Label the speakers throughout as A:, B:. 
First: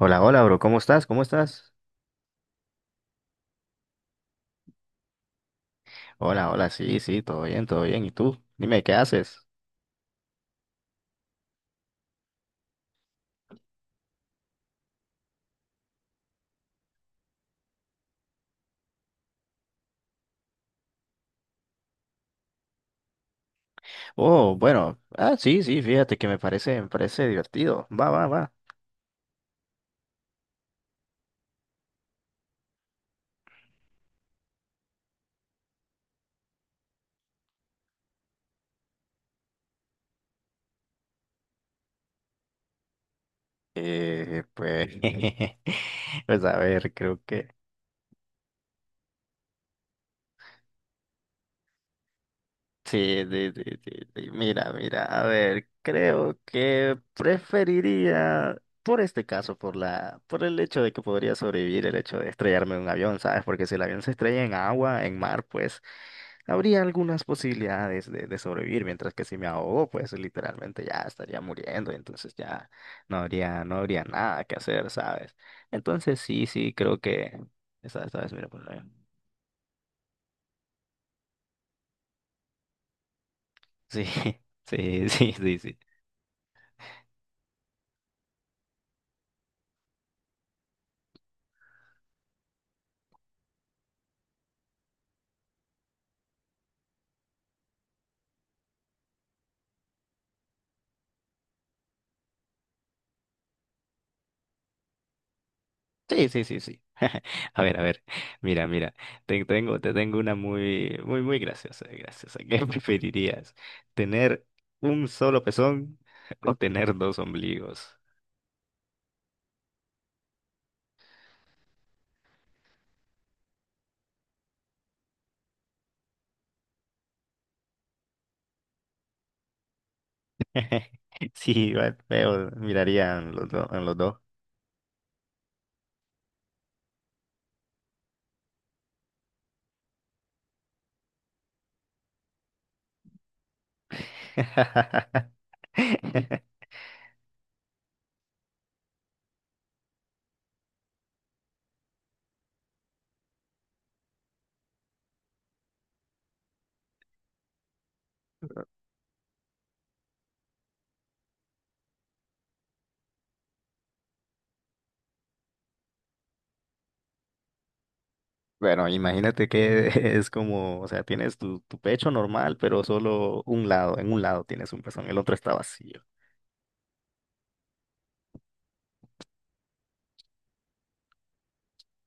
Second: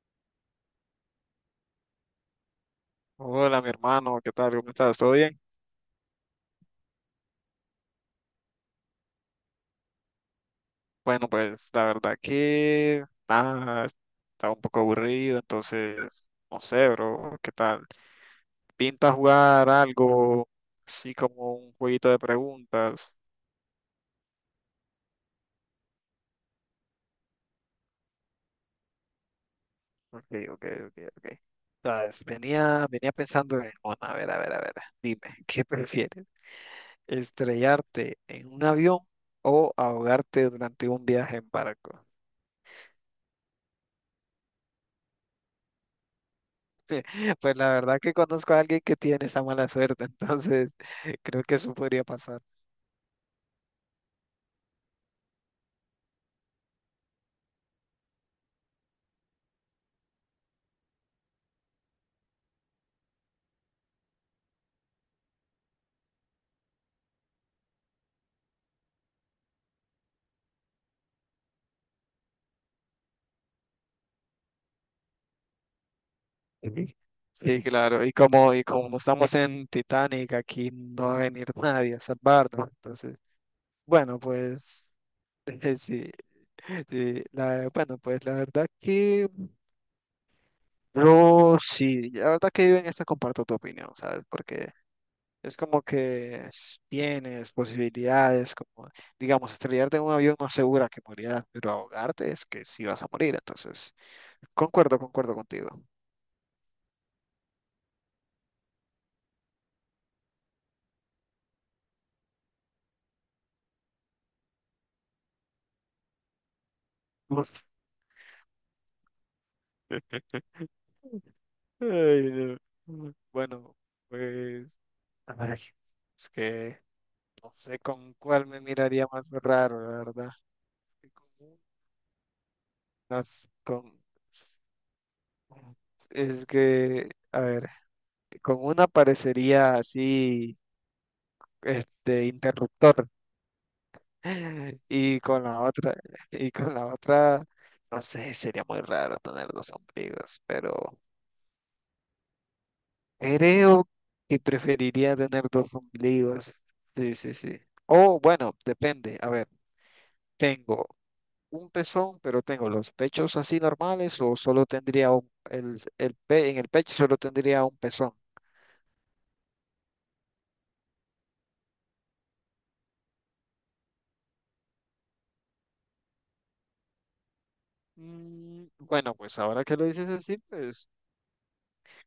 A: Hola, hola, bro, ¿cómo estás? ¿Cómo estás?
B: Hola, mi hermano, ¿qué tal? ¿Cómo estás? ¿Todo bien?
A: Hola, hola, sí, sí, todo bien, todo bien. ¿Y tú? Dime, ¿qué haces?
B: Bueno, pues la verdad que nada, estaba un poco aburrido, entonces, no sé, bro, ¿qué tal? ¿Pinta jugar algo así como un jueguito de preguntas?
A: Oh, bueno, sí, sí, fíjate que me parece divertido. Va, va, va.
B: Ok, ok, ok, ok. Sabes, venía pensando en, bueno, a ver, a ver, a ver, dime, ¿qué prefieres? ¿Estrellarte en un avión o ahogarte durante un viaje en barco?
A: Pues, pues a ver, creo que
B: Pues la verdad que conozco a alguien que tiene esa mala suerte, entonces creo que eso podría pasar.
A: sí, sí, sí, sí, sí. Mira, mira, a ver, creo que preferiría, por este caso, por el hecho de que podría sobrevivir el hecho de estrellarme en un avión, ¿sabes? Porque si el avión se estrella en agua, en mar, pues habría algunas posibilidades de sobrevivir, mientras que si me ahogo, pues literalmente ya estaría muriendo, entonces ya no habría nada que hacer, ¿sabes? Entonces sí, sí,
B: Sí.
A: creo que,
B: Sí, claro, y
A: esta vez, mira,
B: como,
A: por
B: y
A: el avión.
B: como estamos en Titanic, aquí no va a venir nadie a salvarnos, entonces,
A: Sí,
B: bueno, pues
A: sí, sí, sí, sí.
B: sí, sí, bueno, pues la verdad que yo sí, la verdad que yo en esto comparto tu opinión, ¿sabes? Porque es como que tienes posibilidades, como, digamos, estrellarte en un avión no asegura que morirás, pero ahogarte es que sí vas a morir. Entonces, concuerdo contigo.
A: Sí, sí, sí, sí. A ver, mira, mira, te tengo una muy, muy, muy graciosa, graciosa. ¿Qué preferirías? ¿Tener un solo pezón o tener dos
B: Uf.
A: ombligos?
B: Ay, no. Bueno, pues, ay, es que no sé con cuál me miraría más raro, la verdad.
A: Sí,
B: Con
A: igual feo, mirarían los
B: unas-
A: dos, en los
B: con-
A: dos.
B: es que, a ver, con una parecería así, este, interruptor. Y con la otra, y con la otra, no sé, sería muy raro tener dos ombligos, pero creo que preferiría tener dos ombligos. Sí, sí, sí. O bueno, depende. A ver, tengo un pezón, pero tengo los pechos así normales, o solo tendría un, en el pecho solo tendría un pezón.
A: Bueno, imagínate que es como, o sea, tienes tu pecho normal, pero solo un lado, en un lado tienes un pezón, el otro está vacío.
B: Mm. Bueno, pues ahora que lo dices así, pues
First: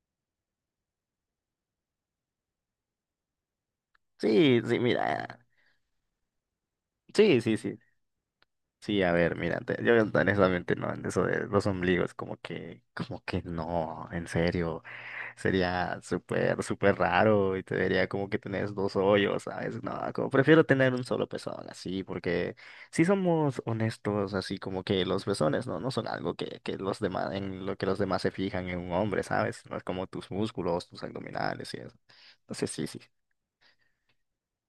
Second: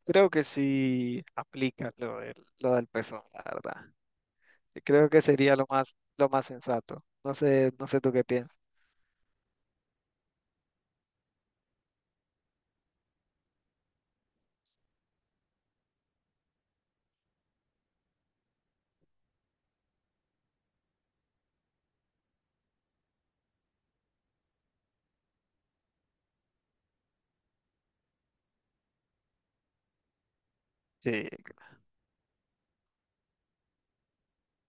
B: creo que sí aplica lo del pezón, la verdad.
A: Sí, sí,
B: Creo que
A: mira.
B: sería lo más sensato. No
A: Sí, sí,
B: sé,
A: sí.
B: no sé tú qué piensas.
A: Sí, a ver, mira, yo no, honestamente no, en eso de los ombligos, como que no, en serio, sería súper, súper raro y te vería como que tenés dos hoyos, ¿sabes? No, como prefiero tener un solo pezón, así, porque si somos honestos, así como que los pezones, ¿no? No son algo que los demás, en lo que los demás se fijan en un hombre, ¿sabes? No es como tus músculos, tus
B: Sí,
A: abdominales y eso. Entonces, sí, sí.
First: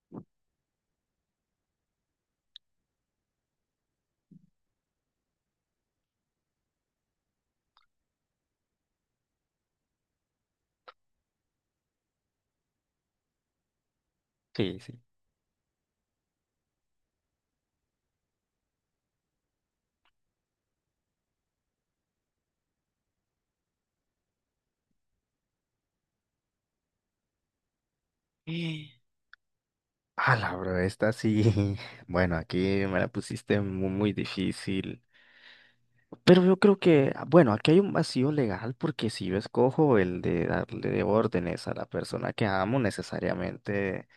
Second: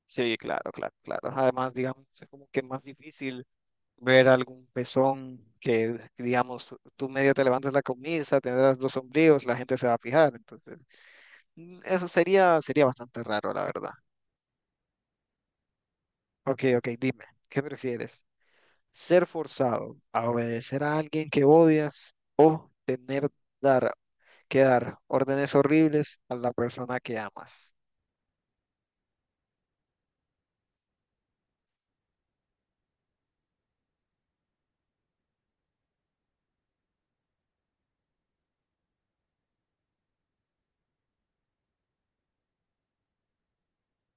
B: sí, claro, claro, claro. Además, digamos, es como que más difícil ver algún pezón que, digamos, tú medio te levantas la camisa, tendrás dos sombríos, la gente se va a fijar. Entonces, mm, sería bastante raro, la verdad.
A: Sí,
B: Ok, ok, dime, ¿qué prefieres? ¿Ser forzado a obedecer a alguien que odias, o tener dar, que dar órdenes horribles a la persona que amas?
A: sí. Ah, la bro, esta sí. Bueno, aquí me la pusiste muy, muy, difícil. Pero yo creo que, bueno, aquí hay un vacío legal porque si yo escojo el de darle órdenes a la persona que amo, necesariamente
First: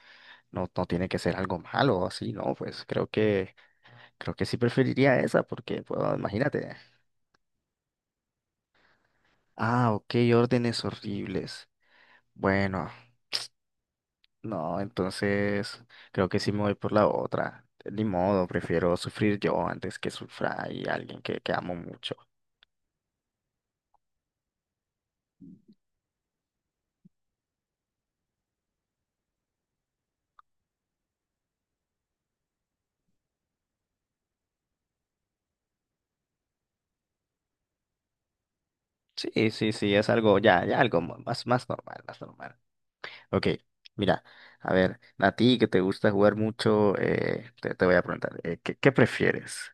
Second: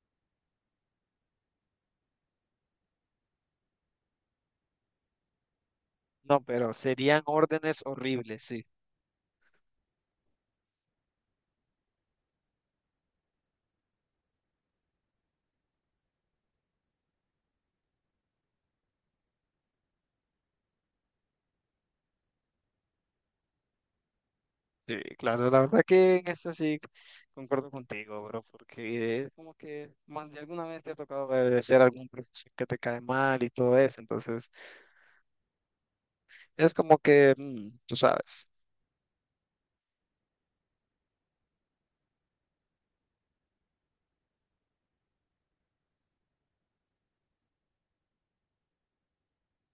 A: no tiene que ser algo malo o así, ¿no? Pues creo que sí preferiría esa porque, pues,
B: No, pero
A: imagínate.
B: serían órdenes horribles, sí.
A: Ah, ok, órdenes horribles. Bueno, no, entonces creo que sí me voy por la otra. Ni modo, prefiero sufrir yo antes que sufra y alguien que amo mucho.
B: Sí, claro, la verdad que en esto sí concuerdo contigo, bro, porque es como que más de alguna vez te ha tocado agradecer a algún profesor que te cae mal y todo eso, entonces es como que, mm, tú sabes.
A: Sí, sí, sí, es algo, ya, ya algo más, más normal, más normal. Ok, mira, a ver, a ti que te gusta jugar mucho, te voy a preguntar, ¿qué, qué prefieres?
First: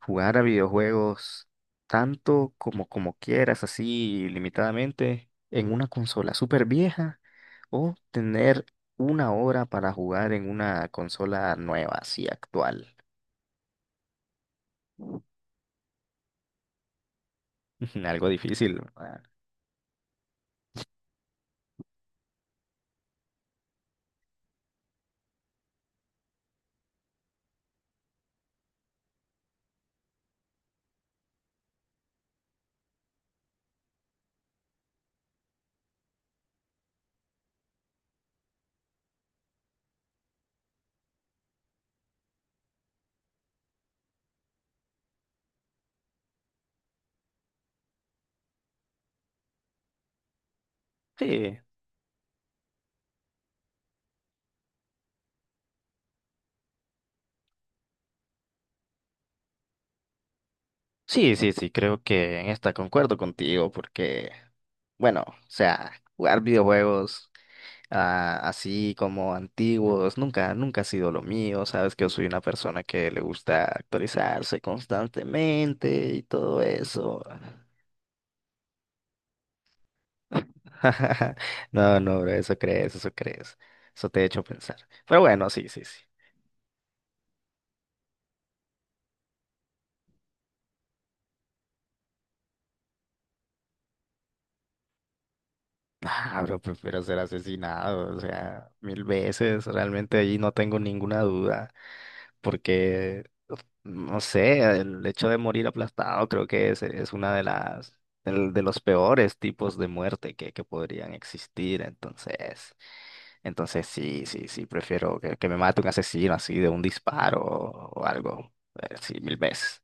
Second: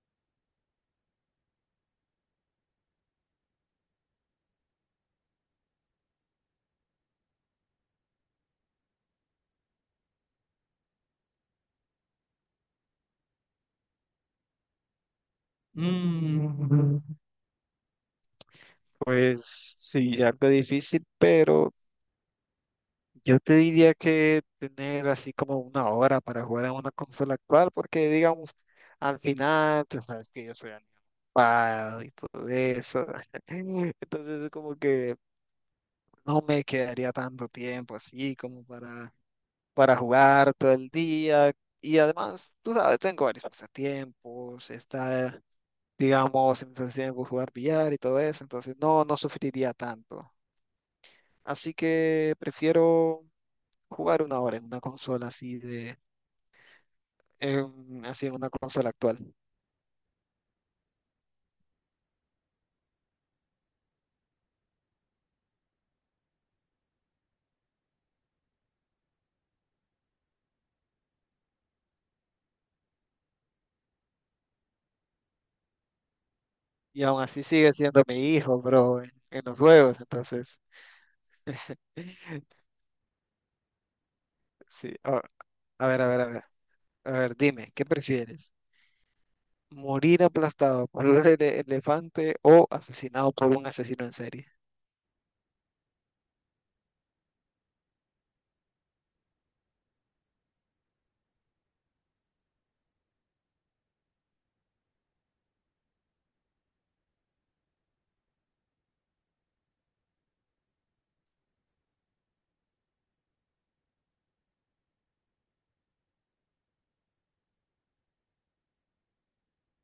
A: Jugar a videojuegos tanto como, como quieras, así limitadamente, en una consola súper vieja, o tener una hora para jugar en una consola nueva, así actual.
B: Mm.
A: Algo difícil, ¿verdad?
B: Pues sí, algo difícil, pero yo te diría que tener así como una hora para jugar en una consola actual, porque digamos, al final, tú sabes que yo soy animado y todo eso. Entonces es como que no me quedaría tanto tiempo así como para jugar todo el día. Y además, tú sabes, tengo varios pasatiempos, está, digamos, en mi pasatiempo jugar billar y todo eso, entonces no, no sufriría tanto.
A: Sí,
B: Así que prefiero jugar una hora en una consola así de, así en una consola actual.
A: sí, sí, sí, creo que en esta concuerdo contigo, porque, bueno, o sea, jugar videojuegos. Ah, así como antiguos, nunca, nunca ha sido lo mío, sabes que yo soy una persona que le gusta actualizarse constantemente y todo
B: Y
A: eso.
B: aún así sigue siendo mi hijo, bro, en los juegos, entonces.
A: No, no, bro, eso crees, eso crees, eso te he hecho pensar.
B: Sí,
A: Pero bueno, sí, sí,
B: a
A: sí.
B: ver, a ver, a ver. A ver, dime, ¿qué prefieres? ¿Morir aplastado por un elefante, o asesinado por un asesino en serie?
A: Ah, bro, prefiero ser asesinado, o sea, mil veces, realmente ahí no tengo ninguna duda. Porque, no sé, el hecho de morir aplastado creo que es una de de los peores tipos de muerte que podrían existir. Entonces, entonces sí, sí, sí, prefiero que me mate un asesino así de un disparo o algo, sí, mil veces.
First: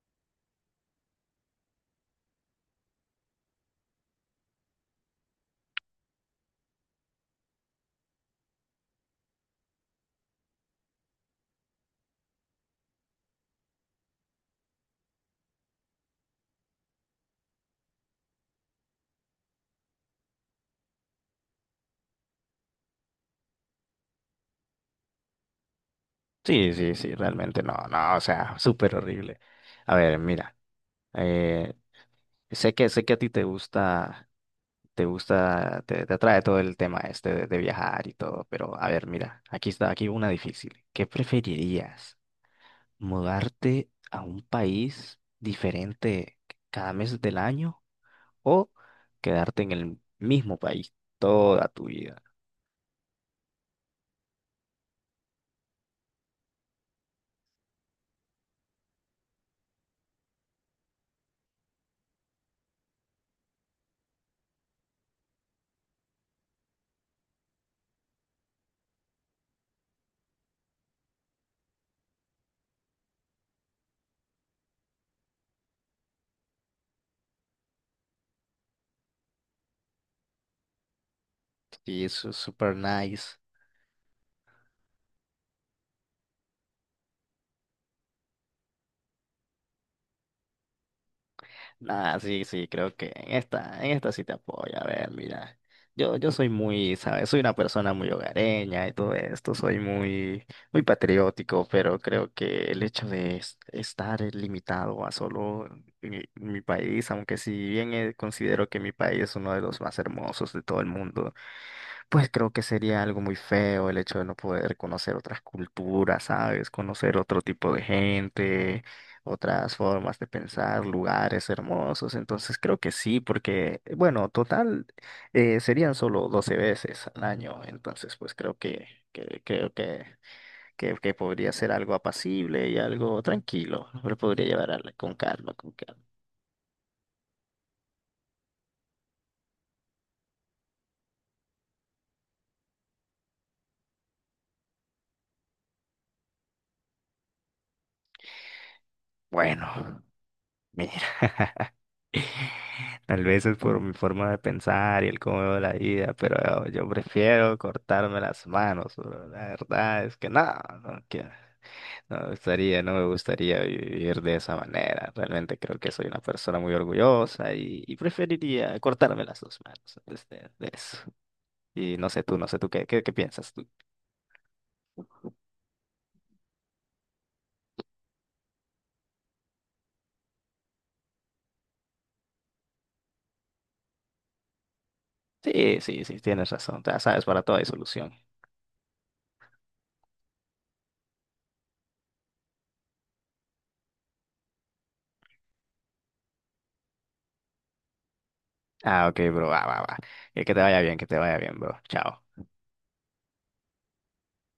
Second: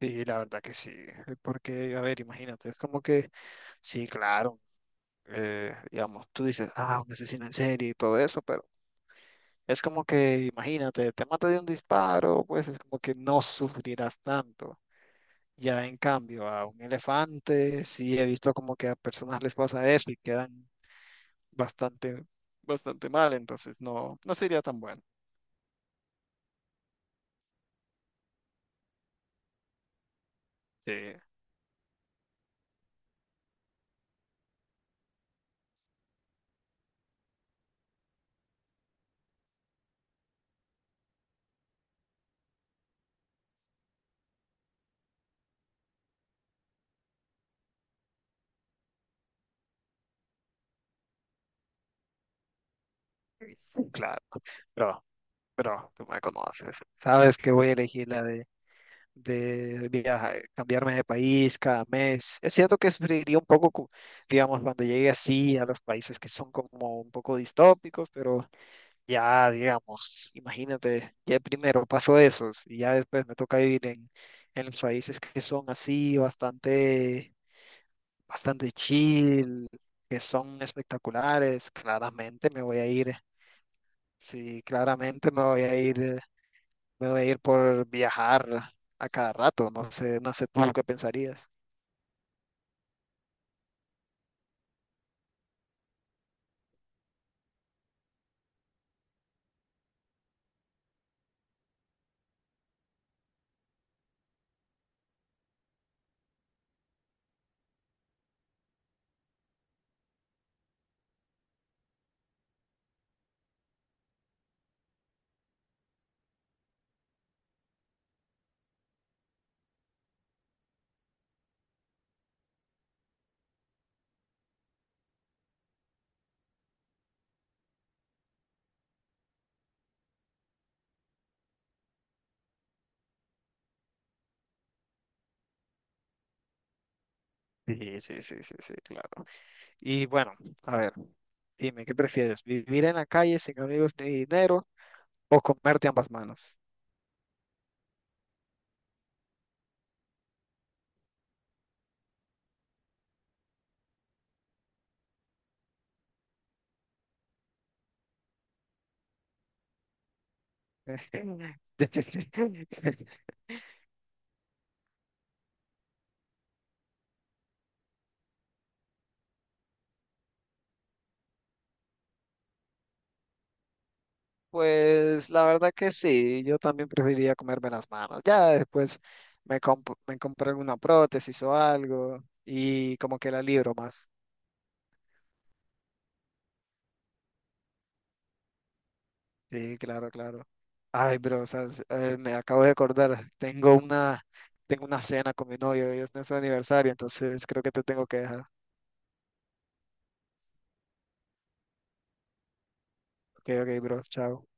B: Sí, la verdad que sí. Porque, a ver, imagínate, es como que, sí, claro, digamos, tú dices, ah, un asesino en serie y todo eso, pero es como que, imagínate, te mata de un disparo, pues es como que no sufrirás tanto. Ya en cambio, a un elefante, sí he visto como que a personas les pasa eso y quedan bastante, bastante mal, entonces no, no sería tan bueno.
A: Sí, sí, sí, realmente no, no, o sea, súper horrible. A ver, mira,
B: Sí.
A: eh, sé que a ti te gusta. Te atrae todo el tema este de viajar y todo, pero a ver, mira, aquí está, aquí una difícil. ¿Qué preferirías? ¿Mudarte a un país diferente cada mes del año o quedarte en el mismo país toda tu vida?
B: Sí, claro. Pero, pero tú me conoces. Sabes que voy a elegir la de viajar, cambiarme de país cada mes. Es cierto que sufriría un poco, digamos, cuando llegue así a los países que son como un poco distópicos, pero ya, digamos, imagínate, ya primero pasó eso y ya después me toca vivir en los países que son así, bastante, bastante chill, que son espectaculares.
A: Sí, eso es
B: Claramente me
A: super
B: voy a ir,
A: nice.
B: sí, claramente me voy a ir, me voy a ir por viajar a cada rato. No sé, no sé tú qué pensarías.
A: Ah, sí, sí, creo que en en esta sí te apoyo. A ver, mira, yo soy muy, ¿sabes? Soy una persona muy hogareña y todo esto, soy muy, muy patriótico, pero creo que el hecho de estar limitado a solo mi país, aunque si bien considero que mi país es uno de los más hermosos de todo el mundo, pues creo que sería algo muy feo el hecho de no poder conocer otras culturas, ¿sabes? Conocer otro tipo de gente, otras formas de pensar, lugares hermosos. Entonces creo que sí, porque, bueno, total, serían solo 12 veces al año. Entonces, pues creo que, que podría ser algo apacible y algo tranquilo. Lo podría llevar a con calma, con calma.
B: Sí, sí, sí, sí, sí, claro. Y bueno, a ver, dime, ¿qué prefieres? ¿Vivir en la calle sin amigos ni dinero, o comerte ambas manos?
A: Bueno, mira. Tal vez es por mi forma de pensar y el cómo veo la vida, pero yo prefiero cortarme las manos, bro. La verdad es que no, no quiero. No me gustaría, no me gustaría vivir de esa manera. Realmente creo que soy una persona muy orgullosa y preferiría cortarme las dos manos de eso. Y no sé tú, no sé tú, ¿qué, qué, qué piensas tú?
B: Pues la verdad que sí, yo también preferiría comerme las manos. Ya después me compré una prótesis o algo y como que la libro más.
A: Sí, sí, sí, tienes razón. Ya sabes, para todo hay solución.
B: Sí, claro, claro. Ay, bro, ¿sabes? Me acabo de acordar, tengo una cena con mi novio, hoy es nuestro aniversario, entonces creo que te tengo que dejar.
A: Ah, ok, bro, va, va, va. Que te vaya bien, que te vaya bien, bro. Chao.
B: Ok, ok, bro, chao.